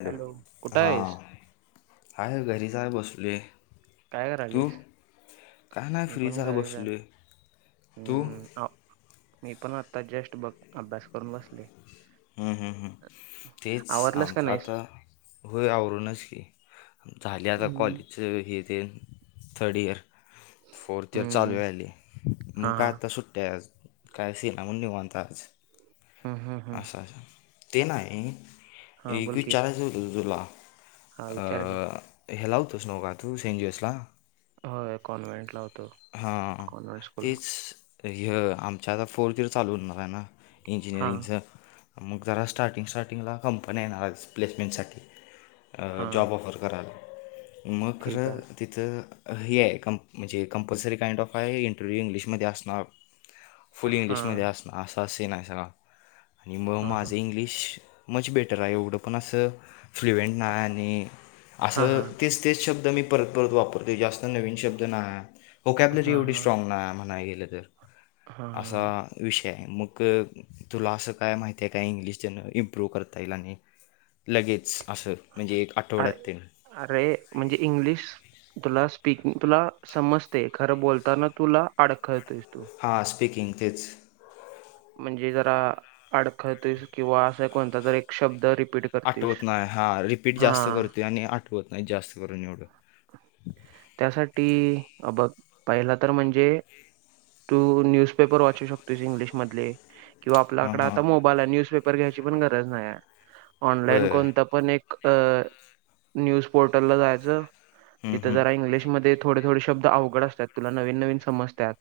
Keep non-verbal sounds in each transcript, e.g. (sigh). Hello, कुठं हा, आहेस आहे घरीच हाय बसलोय. काय करायलईस? का नाही फ्री च हाय बसलोय, तू? हम्म, आ- मी पण आत्ता जेस्ट बघ, अभ्यास करून बसलोय. हम्म, हम्म, हम् तेच आवरलंस का आमचं नाहीस आता होय आवरूनच की, झाले आता हम्म कॉलेज हे तेन थर्ड ईयर. फोर्थ इयर चालू हम्म व्हायलीय, मग हां काय हां आत्ता सुट्टी हाय आज, काय सि निवांत हाय आज. हम्म हम्म हम्म अच्छा -आस ते नाही हां एक बोल की विचारायचं तुला? हां विचार की अं, हेला होतंस नव्ह का तू, सी. एन. जे. एस ला? हो कॉन्व्हेंटल होतो कॉन्व्हेंट स्कूलला. तर हय, आमच्या आता फोर्थ इयर चालू होणार आहे ना. हां इंजिनिअरिंग मग जरा, स्टार्टिंग -स्टार्टिंगला कंपन्या येणार आज प्लेसमेंटसाठी. अं, हां जॉब ऑफर करायला, मगं ठीक आहे खरं तिथं हे हाय कं, म्हणजे कंपल्सरी काइंड ऑफ हाय इंटरव्ह्यू इंग्लिशमध्ये असणार. (inaudible) फुल हां इंग्लिशमध्ये असण, असां सिन हाय सगळा. आणि मग हां हां माझं इंग्लिश मच बेटर हाय, एवढं पण असं फ्लुएंट नाही आणि हां असं हां तेच -तेच शब्द मी परत- परत वापरतोय जास्त नवीन शब्द ना, होकॅबलरी हां हां एवढी हां स्ट्राग नाय म्हणाय गेल तर. असा हां विषय हाय मग. तुला असं काय माहिती आहे काय? इंग्लिश ज्यानं इम्प्रूव्ह करता येईल आणि लगेच असं- म्हणजे एक आठवड्यात अरे तेन. अरे, म्हणजे इंग्लिश- तुला स्पीकिंग. तुला समजते खरं बोलताना तुला अडखळतोयस तू. हां. स्पीकिंग तेच. म्हणजे जरा अडखळतोयस किंवा अस कोणतातरी एक शब्द जरा रिपीट- करतेस आठवत नाही. हा. रिपीट हा जास्त करतोय आणि आठवत नाही जास्त करून एवढं. त्यासाठी अ बघ पहिला तर म्हणजे- तू न्यूजपेपर वाचू शकतोस इंग्लिश मधले. किंवा हां आपल्याकडे हां आता मोब - ला न्यूजपेपर घ्यायची पण गरज नाहीए. ऑनलाईन होय कोणत- पण एक अ न्यूज पोर्टलला जायचं. हं तिथं हं जरा इंग्लिशमध्ये- थोडे थोडे शब्द अवघड असतात. तुला नवीन नवीन समजत्यात.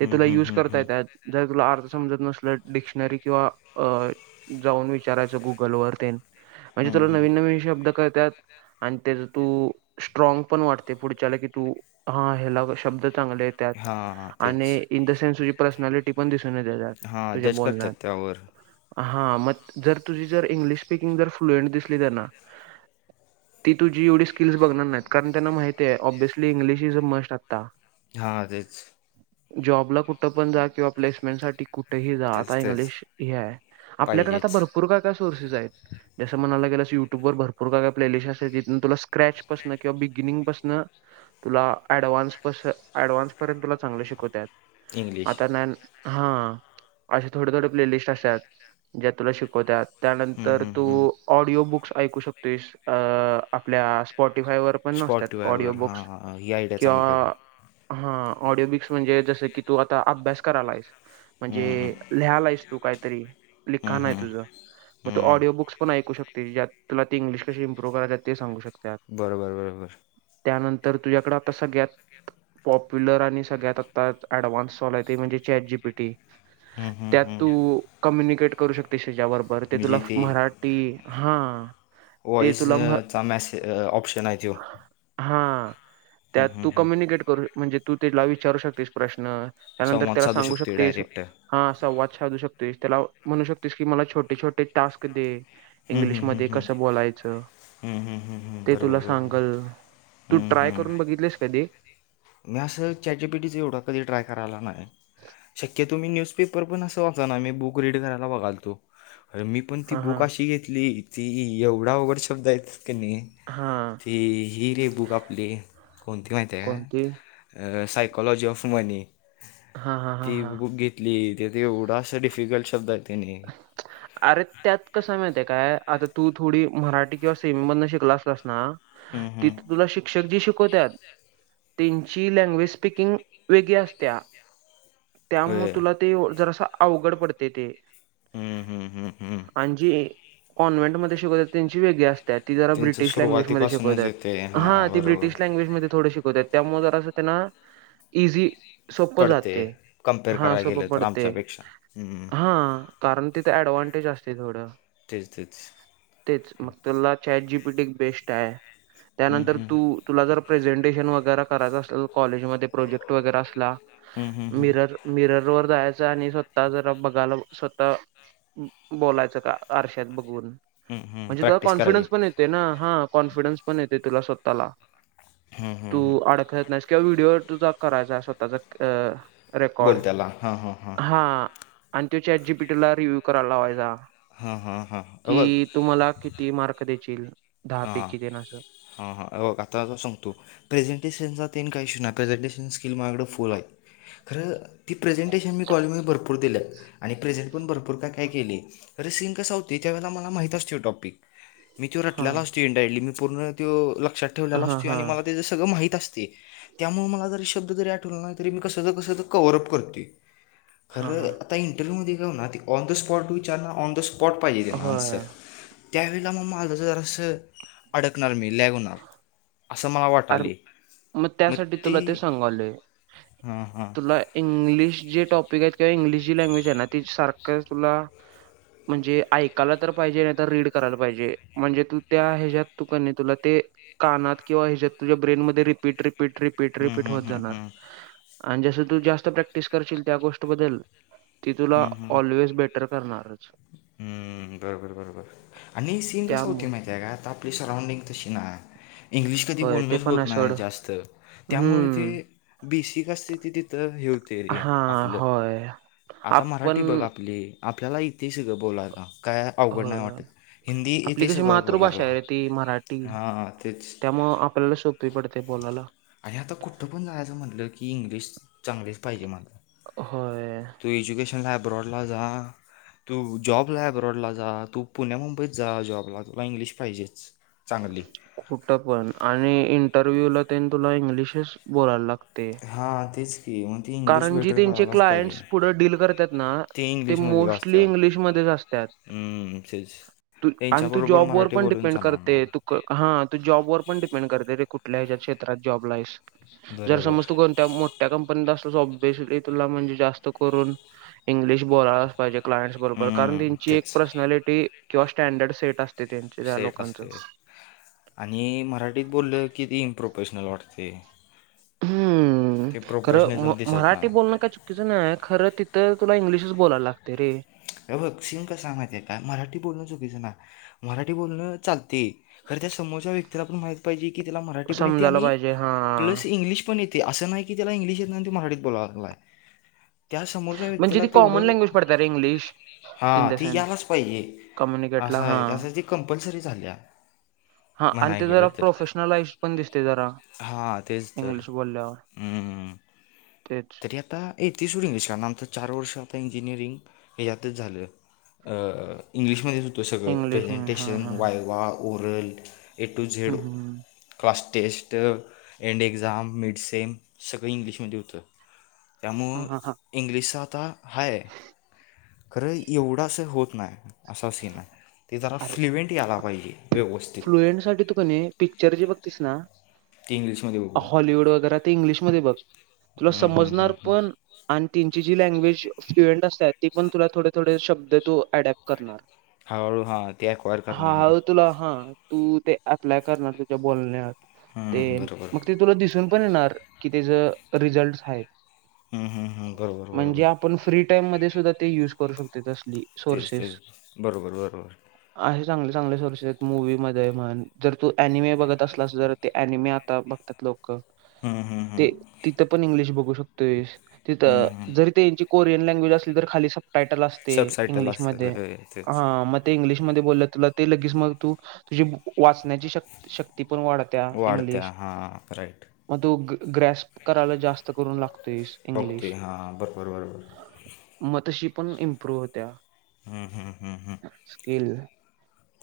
ते हं तुला हं युज हं करता हं येतात. जर तुला अर्थ समजत नसल डिक्शनरी किंवा अ- जाऊन विचारायचं गुगल वर ते न. आणि हं तुला हं नवीन नवीन शब्द कळत्यात- आणि त्याच तू, स्ट्रॉंग पण वाटते पुढच्याला की तू- हा. हेला शब्द चांगले येत्यात. हां. हां. तेच आणि इन द सेन्स तुझी पर्सनाॅलिटी पण दिसून येते त्यात. हां तुझ्या जज करतात बोलण्यात. त्यावर हां. मग जर तुझी जर इंग्लिश स्पीकिंग जर फ्लुएंट दिसली त्यांना - ती तुझी एवढी स्किल्स बघणार नाहीत. कारण त्यांना माहितीय ऑबीयसली इंग्लिश इज मस्ट आत्ता. हा. तेच. जॉबला कुठं पण जा. किंवा प्लेसमेंट साठी- कुठेही जा. तेच आता तेच इंग्लिश हे आहे. आपल्याकडे आता पाहिजेच भरपूर- - र काय काय सोर्सेस आहेत. जसे म्हणायला गेल्यास युट्यूब वर भरपूर काय काय प्ले लिसेस आहे तिथन तुला - क्रॅच पासन किंवा बिगनिंग पासन तुला ऍडव्हान्सपास ऍडव्हान्स पर्यंत तुला - चांगल शिकवतायत. इंग्लिश आता नाही, हा. असे थोडे थोडे प्लेलिस्ट असतात. ज्या तुला शिकवत्यात. हम्म, त्यानंतर हम्म, तू हम्म. ऑडिओ बुक्स ऐकू शकतोस अ- आपल्या स्पॉटिफाय वर पण असत्यात ऑडिओ स्पॉटीफायवर हां बुक्स हां ही आयडिया चांगली आहे बघ किंवा- हा. ऑडिओ बुक्स म्हणजे जसं की तू आता अभ्यास करायलाएस हम्म, हम्म, म्हणजे- लिहायलाएस आहेस तू काहीतरी. हम्म, लिखाण आहे हम्म, तुझं. म तू हम्म. ऑडिओ बुक्स पन ऐकू शकते ज्यात तुला ते इंग्लिश कशी इम्प्रूव करायच ते सांगू शकत्यात. बरो बर. त्यानंतर तुझ्याकडें आता सगळ्यात पॉप- -प्युलर आणि सगळ्यात आता ॲडवान्स वालाय ते म्हणजे चॅट जी पी टी. हम्म, त्यात हम्म. तू कम्युनिकेट करू शकतेय ज्यावर- बरं ते तुला मराठी हा. व्हॉइस चा मेसे ऑप्शन आहे त्यो. हां. त्यात तू कम्युनिकेट करू- म्हणजे तू ते लाईव्ह विचारू शकतेस प्रश्न. त्यानंतर संवाद त्याला साधू सांगू शकतो शकतेस डायरेक्ट हम्म, - हां. संवाद साधू शकतेस. त्याला म्हणू शकतेस की मला छोटे छोटे टास्क दे. हम्म, हम्म, इंग्लिशमधे हम्म. कसं बोलायचं? हम्म, हम्म, हम्म, हम्म. ते बरोबर तुला सांगल. बरोबर तू हम्म, ट्राय हम्म. करून बघितलेस कधी? मी असं चॅट जि पि टीच एवढं कधी ट्राय करायला नाही. शक्यतो मी न्यूजपेपर पण असं वाच ना. मी बुक रीड करायला बघायलतो. अरे मी- पण ती हा हा बुक अशी घेतली. ती एवढा अवघड शब्द आहेत क नाही. हा ती ही रे बुक आपली कोणती माहिती का? कोणती अं सायकॉलॉजी ऑफ मनी हा हा हा ती हा बुक घेत ली त्यात एवढा अस डिफिकल्ट शब्द आहे त्यांनी (inaudible) अरे त्यात कस माहतीय काय, आता तू थोडी मराठी किंवा सेमीमधन शिकला असतास ना. हूं हूं! तिथे तुला शिक्षक जी शिकवत्यात. त्यांची लँग्वेज स्पिकिंग वेगळी असत्या. होय. त्यामुळे तुला ते जरास अवघड पडते ते. हूं हूं हूं हूं! आण जी कॉन्व्हेंट मध्ये शिकवत्यात त्यांची वेगळी असत्यां ती जरा त्यांचं ब्रिटिश लँग्वेजमध्ये सुरुवातीपासूनच येते शिकवत्यांत हा हां ती बरोबर ब्रटिश लँग्वेजमध्ये थोड शिकवत्यांत. त्या मूळ जरासं त्यांना इजी. सोपं पडते जातंय कम्पेअर हा करायला सोप गेलं तर पडतेय आमच्यापेक्षा हम्म, हा! कारण तिथं ऍडव्हांटेज असतेय थोडं. तेच, तेच. तेच मग त्याला चाट जीपी टी क बेस्ट आहे हम्म, त्यानंतर हम्म. तू तुला जर प्रेझेंटेशन वगैरे करायचा असल कॉलेजमध्ये प्रोजेक्ट वगैरे असला हम्म, हम्म, हम्म. मिरर मिरर वर जायचं आणि स्वतः जरा बघायला स्व तां बोलायचं का आरश्यात बघून हं, हं, म्हणजे जरा प्रॅक्टिस करायची. कॉन्फिडन्स पण ये तेय ना हा कॉन्फिडनस पण येते तुला स्वतःला हं, तू हं, हं. आड कळतं नाहीस किंवा व्हिडिओवर (unintelligible) करायचाय स्वतःचा अं. रेकॉर्ड बोल त्याला. हां, हां, हां. हा आणि त्यो चाट जीपी टीला रिव्यू करायला लावायचा. हा हा हा हा अ बग. तु मला किती मार्क देचील, दहा पैकी देण असल. हा हा हे बग आता असं सांगतो. प्रेझेंटेशनचा तेन काही इशू नाही प्रेझेंटेशन स्किल माझ्याकडं फुल आहे खरं ती प्रेझेंटेशन मी कॉलेजमध्ये भरपूर दिलंय आणि प्रेझेंट पण भरपूर काय, काय केलय. अरे सिन कसां होतोय त्यावेळे ला मला माहित असत्यो टॉपिक मी त्यो हा लगास ती इंडायली मी पूर्ण त्यो लक्षात ठेवलेला हा असंतुया हा आणि मला ते सगळं माहीत अस त्ये त्यामुळ मला जरी शब्द जरी आठवला नाही तरी मी कस ना कस तं कव्हरं अप करत्योय. हा खरं हा आता इंटरव्ह्यूमध्ये का होना ते ऑन द स्पॉट विचारणार ऑन द स्पॉट पाहिजे त्यांना आन्सर. होय त्यावेळेला म माझं जरास अडकणार मी लॅगहोणार. असं मला अरे वाटाले मग म त्यासाठी ते तुला सांगालोय हा हां. तुला इंग्लिश जे टॉपिक आहेत किंवा इंग्लिश जी लँग्वेज आहे ना तीचं सारखंच तुला. म्हणजे याकाला तर पाहिजे नाही तर रीड करायला पाहिजे, म्हणजे तू त्या ह्याच्यात तु कनी तुला ते. कानात किंवा ह्याच्यात तुझ्या ब्रेन मध्ये रिपीट रिपीट रिपीट हम्म, रिपीट हम्म, होत हम्म, जाणार हम्म, आणि जसं तू जास्त प्रॅक्टिस करशील त्या गोष्ट बद्दल ती तुला ऑलवेज बेटर करणारच. हूं बरोबर बरोबर आणि सींन कसां होत्योय त्यामुळे माहिती आहे का ताप आपली सराऊडिंग तशी नाय. इंग्लिश कधी होय ते बोललच पण होत आहे सोड नाही जास्त त्यामुळ ते. हम्म बेसिक असते ते तिथं हे होत य हा आपलं होय आता आपण मराठी बघ आपली आपल्याला यीतीय सगळ बोलायला. काय अवघड नाही होय वाटत, हिंदी आपली येते कशी सगळं मातृभाषा बोलायला आहे रे ती मराठी हां तेच. त्यामुळं आपल्याला सोपी पडते बोलाला. आणि आता कुठं पण जायचं म्हटलं की इंग्लिश चांगलीच पाहिजे मर्दा होय तु एजुकेशन अब्रोडला जा. तु जॉबला आहे हे अब्राडला जा तु पुण्या मुंबईत जा जॉबला तुला इंग्लिश पाहिजेच. चांगली कुठं पण आणि इंटरव्ह्यू ला त्यान तुला इंग्लिशच बोलायला लागते. हा तेच की ती इंग्लिश कारण जी बेटर त्यांचे करायलाच पाहिजे क्लाइंट्स पुढे डील करतात ना ते इंग्लिशमध्ये मोस्टली वाचतात इंग्लिशमध्येच असतात. हम्म तेच आणि तु त्यांच्याबरोबर जॉब वर मराठी पण बोलून डिपेंड चालणार ना करते तु हा तु जॉबवर पण डिपेंड करते रे कुठल्या ह्या क्षेत्रात जॉबला आहेस. जर बरोबर समज तो कोणत्या मोठ्या कंपनीचा असं अभ्यासली तुला जास्त करून इंग्लिश बोलायला पाहिजे क्लायंटस बरोबर कारण हम्म, त्यांची एक तेच पर्सनॅलिटी किंवा स्टँडर्ड सेट असतं. सेट असतं. आणि मराठीत बोललं कि ती इम्प्रोफेशनल वाटतंय. हम्म खरं म प्रोफेशनलिझम दिसत मराठी नाही बोलणं काय तिथं नाही खरं तिथं तुला इंग्लिशच बोलायला लागते रे. हे बघ सीन कसा आहे माहिती काय मराठी बोलण चुकीचं नाय मराठी बोलणं चालते खरं त्या समोरच्या व्यक्ती तिला पण माहित पाहिजे कि तिला मराठी पण येते समजायला आणि पाहिजे हां. प्लस इंग्लिश पण येते. ते असं नाही की त्याला इंग्लिश येत नाही तो मराठीत बोलायला लागला आहे त्यासमोरच्या म्हणजे व्यक्तीला ती कॉमन तेवढं लँग्वेज पडते रे इंग्लिश हा इन द ती सेन्स यायलाच पाहिजे कम्युनिकेटला असंय हा आहे त्यासाठी ती कंपल्सरी झाली. हा आणि ते जरा प्रोफेशनलाईफ पण दिसते जरा हा तेच तर इंग्लिश बोलल्यावर हम्म तेच ते आता येतय सोड इंग्लिश कारण आमचं चार वर्ष आता इंजिनिअरिंग हेच्यातच झालं. अ इंग्लिशमध्येच होतं सगळं इंग्लिश हम्म, हा प्रेझेंटेशन हा viva oral A to Z. हम्म, हम्म. Class test end exam mid sem सगळं इंग्लिशमध्ये होतं. हा त्यामुळं हा हा इंग्लिशच आता हाय खरं एवढं असं होत नाही असा सीन आहे. ते जरा अरे फ्लुएंट याला पाहिजे व्यवस्थित. फ्लुएंट साठी तू कने पिक्चर जे बघतीस ना ते इंग्लिमध्ये हो हॉलिवूड वगैरे ते इंग्लिशमध्ये बघ तुला हम्म, हम्म, समजणार हम्म, हम्म. पण आणि त त्याची जी लँग्वेज फ्लुएंट असतात ती पण तुला थोडे थोडे शब्द तु अडॅप्ट करणार. हळुहळु हा हा तुला हा तू ते अप्लाय करणार तुझ्या बोलण्यात ते हम्म, बरोबर मग ते तुला दिसुन पण येणार कि रिझल्ट हम्म, हम्म, हम्म, बरोबर बरोबर म्हणजे आपण फ्री टाईम मध्ये सुद्धा ते युज करू शकते तसं तेच तेच बरोबर बरोबर. असे चांगले चांगले सोर्सेस आहेत मूवी मध्ये म्हण जर तु ऍनिमे बघत असलास जर ते ऍनिमे आता बघतात लोक हम्म हम्म ते हम्म तिथं पण इंग्लिश बघू शकतोय. हम्म तिथं हम्म. जरी ते त्यांची कोरियन लँग्वेज असली तर खाली सब टायटल असतं. ते सबसायटल असतात इंग्लिशमधे. होय तेच हं. मग - इंग्लिशमधे बोललं तुला ते लगेच मग तू तुझी वाचण्याची शक -शक्ती पण वाढ- वाढते हां. राईट. म तू ग्रास्प करायला जास्त करून लागतोयस बघतोय इंग्लिश. हां बरोबर बरोबर म तशी पण इम्प्रूव्ह होतेया. हम्म. हम. हम. हं. स्कील.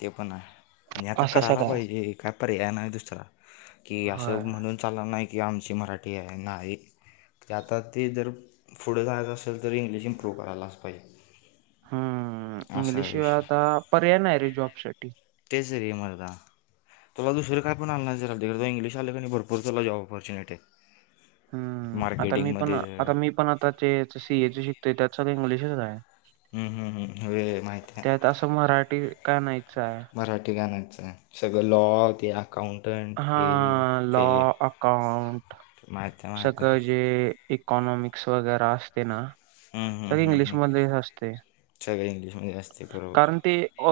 ते पण आहे. आणि आता असा करायला सगळा. पाहिजे काय पर्याय नाही दुसरा. कि होय. असं म्हणून चालणार नाही की आमची मराठी आहे नाही. क आता ते जर पुढं जायचं असेल तर इंग्लिश इम्प्रूव्ह करायला लागतंय. हम्म. इंग्लिशशिवाय विषय आता पर्याय नाही रे जॉब साठी. तेच रे मर्दा. तुला दुसरं काय पण आलं नाही (unintelligible) इंग्लिश आल की नाही भरपूर तुला जॉब अपोर्च्युनिटीए. हम्म. आता मी पण आता मी पण आता ते सी ए च शिकतोय. त्यात सगळ इंग्लिशच आहे. हम्म. हम्. हम्म. होय माहितय. त्यात असं मराठी का नाहीचं (unintelligible) मराठी गाण्याचं ए. सगळं (unintelligible) अकाउंटंट. हे हां. लॉ ते अकाउंट माहित आहे माहित आहे. सगळं जे- इकॉनॉमिक्स वगैरे असते ना? हम्म हम्म सगळे हम्म हम्म इंग्लिशमध्येच असते. सगळं इंग्लिशमध्ये असते कारण बरोबर ते- अ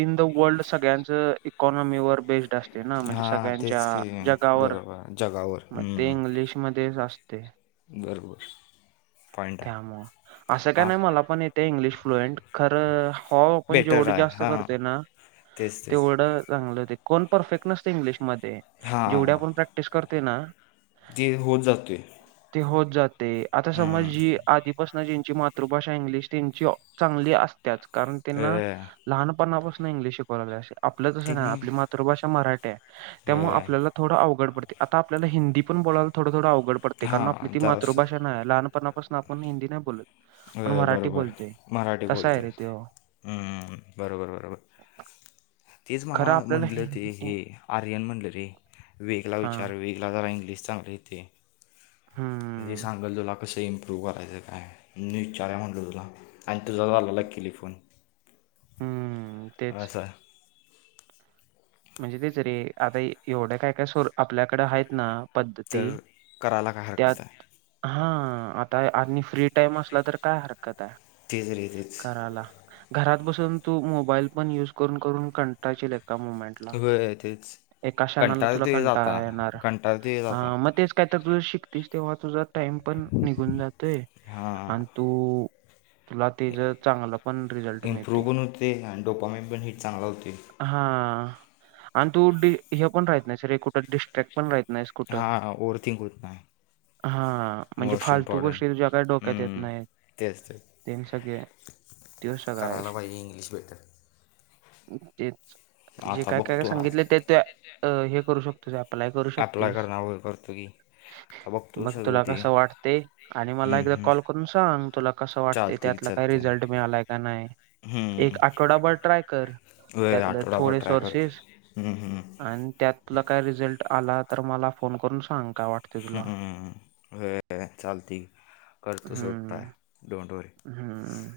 इन द वर्ल्ड सगळ्यांच इकॉनॉमीवर बेस्ड असते ना? म्हणजे- हां सगळ्यांच्या तेच की जगावर. बरोबर जगावर म ते हम्म इंग्लिश मध्येच असते. बरोबर. पॉईंट आहे. त्याम- असं काय हा नाही मला पण येतय इंग्लिश फ्लुएंट. खर हाव आपण बेटर जेवढी आहे जास्त हां करतोय ना? तेच तेच तेवढं चांगलं ते. कोण परफेक्ट नसतय इंग्लिशमध्ये. जेवढ हां आपण प्रॅक्टिस करतोय ना? ते होत जातय. ते होत जाते. आता समज जी आधीपास- -सन ज्यांची मातृभाषा इंग्लिश, त्यांची चांगली असतेयाच कारण अ त्यांना- लहानपणापासून इंग्लिश शिकवला लागली. आपलं तसं नाही त्यांनी आपली मातृभाषा मराठी आहे. त्यामुळ आपल्याला- अ थोडं अवघड पडते. आता आपल्याला हिंदी पण बोलायला थोडंथोडं अवघड पडते. कारण आपली हां ती जरासं मातृभाषा नाही ए. लहान- -पणा पासून आपण हिंदी नाही बोलत. होय. मराठी बरोबर बोलतोय मराठी तसं बोलते. आहे रे ते हो. हं. बरोबर बरोबर. तेच खरं मला आपल्याला म्हटलं ते हिं- हे. हि- आर्यन म्हणलं रे, वेदला हा विचार वेदला जरा इंग्लिश चांगल येतंय. जे हम्म सांगल तुला. कसं इम्प्रूव्ह करायचं काय? मी विचाराव म्हटलं तुला आणि (unintelligible) केेल फोन. हम्म. तेच अस. म्हणजे तेच रे. आता एवढ काय काय सोड. आपल्याकडे आहेत ना? पद्धती तर करायला काय त्यात, हरकत आहे हां. आणि फ्री टाइम असला तर काय हरकत आहे तेच रे तेच करायला? घरात बसून तू मोबाईल पण युज करून करून कंटाळशील लेका म - होय तेच एका क्षणाला तुला कंटाळतो येत कंटाळा आता येणार कंटाळतो येत आता हा मग तेच काय तर तुझं शिकतीस तेव्हा तुझा टाइम पण निघून जातोय हां आणि तु तुला तीज चांगला पण रिझल्ट मिळते. इम्प्रूव्ह पण होते आणि डोपामेंट पण हिट चांगला होते हा आणि तू हे पण राहत नाही रे कुठं डिस्ट्रॅक्ट पण राहत नाहीस हां ओवरथिंक होत नाही. हा म्हणजे मोस्ट फालतू इम्पॉर्टंट गोष्टी तुझ्या काय डोक्यात येत हम्म, नाहीत. तेच तेच ते सगळे तो सगळा करायला विषय. पाहिजे इंग्लिश बेटर तेच आता बघ सागितलं ते ते हे करू शकतो तुझ अप्लाय करू ॲप्लाय शकतेस करणार वगैरे करतो की आता बघतो बघ सगळं तुला ते कसं वाटते आणि मला हम्म, एकदा हम्म. कॉल करून सांग तुला कसं वाटते चालते की त्यातला काय चालते रिझल्ट मिळालाय का नाही. एक हम्म आठवडाभर ट्राय कर. होय त्यातले आठवडाभर थोडे ट्राय कर. सोर्सेस आणि त्यातुला काय रिझल्ट आला तर मला फोन करून सांग का वाट चालते करतो सोड ट्राय हम्म डोंट वरी हम्म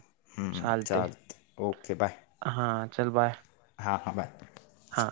चालतंय चालते ओके बाय हा चल बाय हां हां बाय हां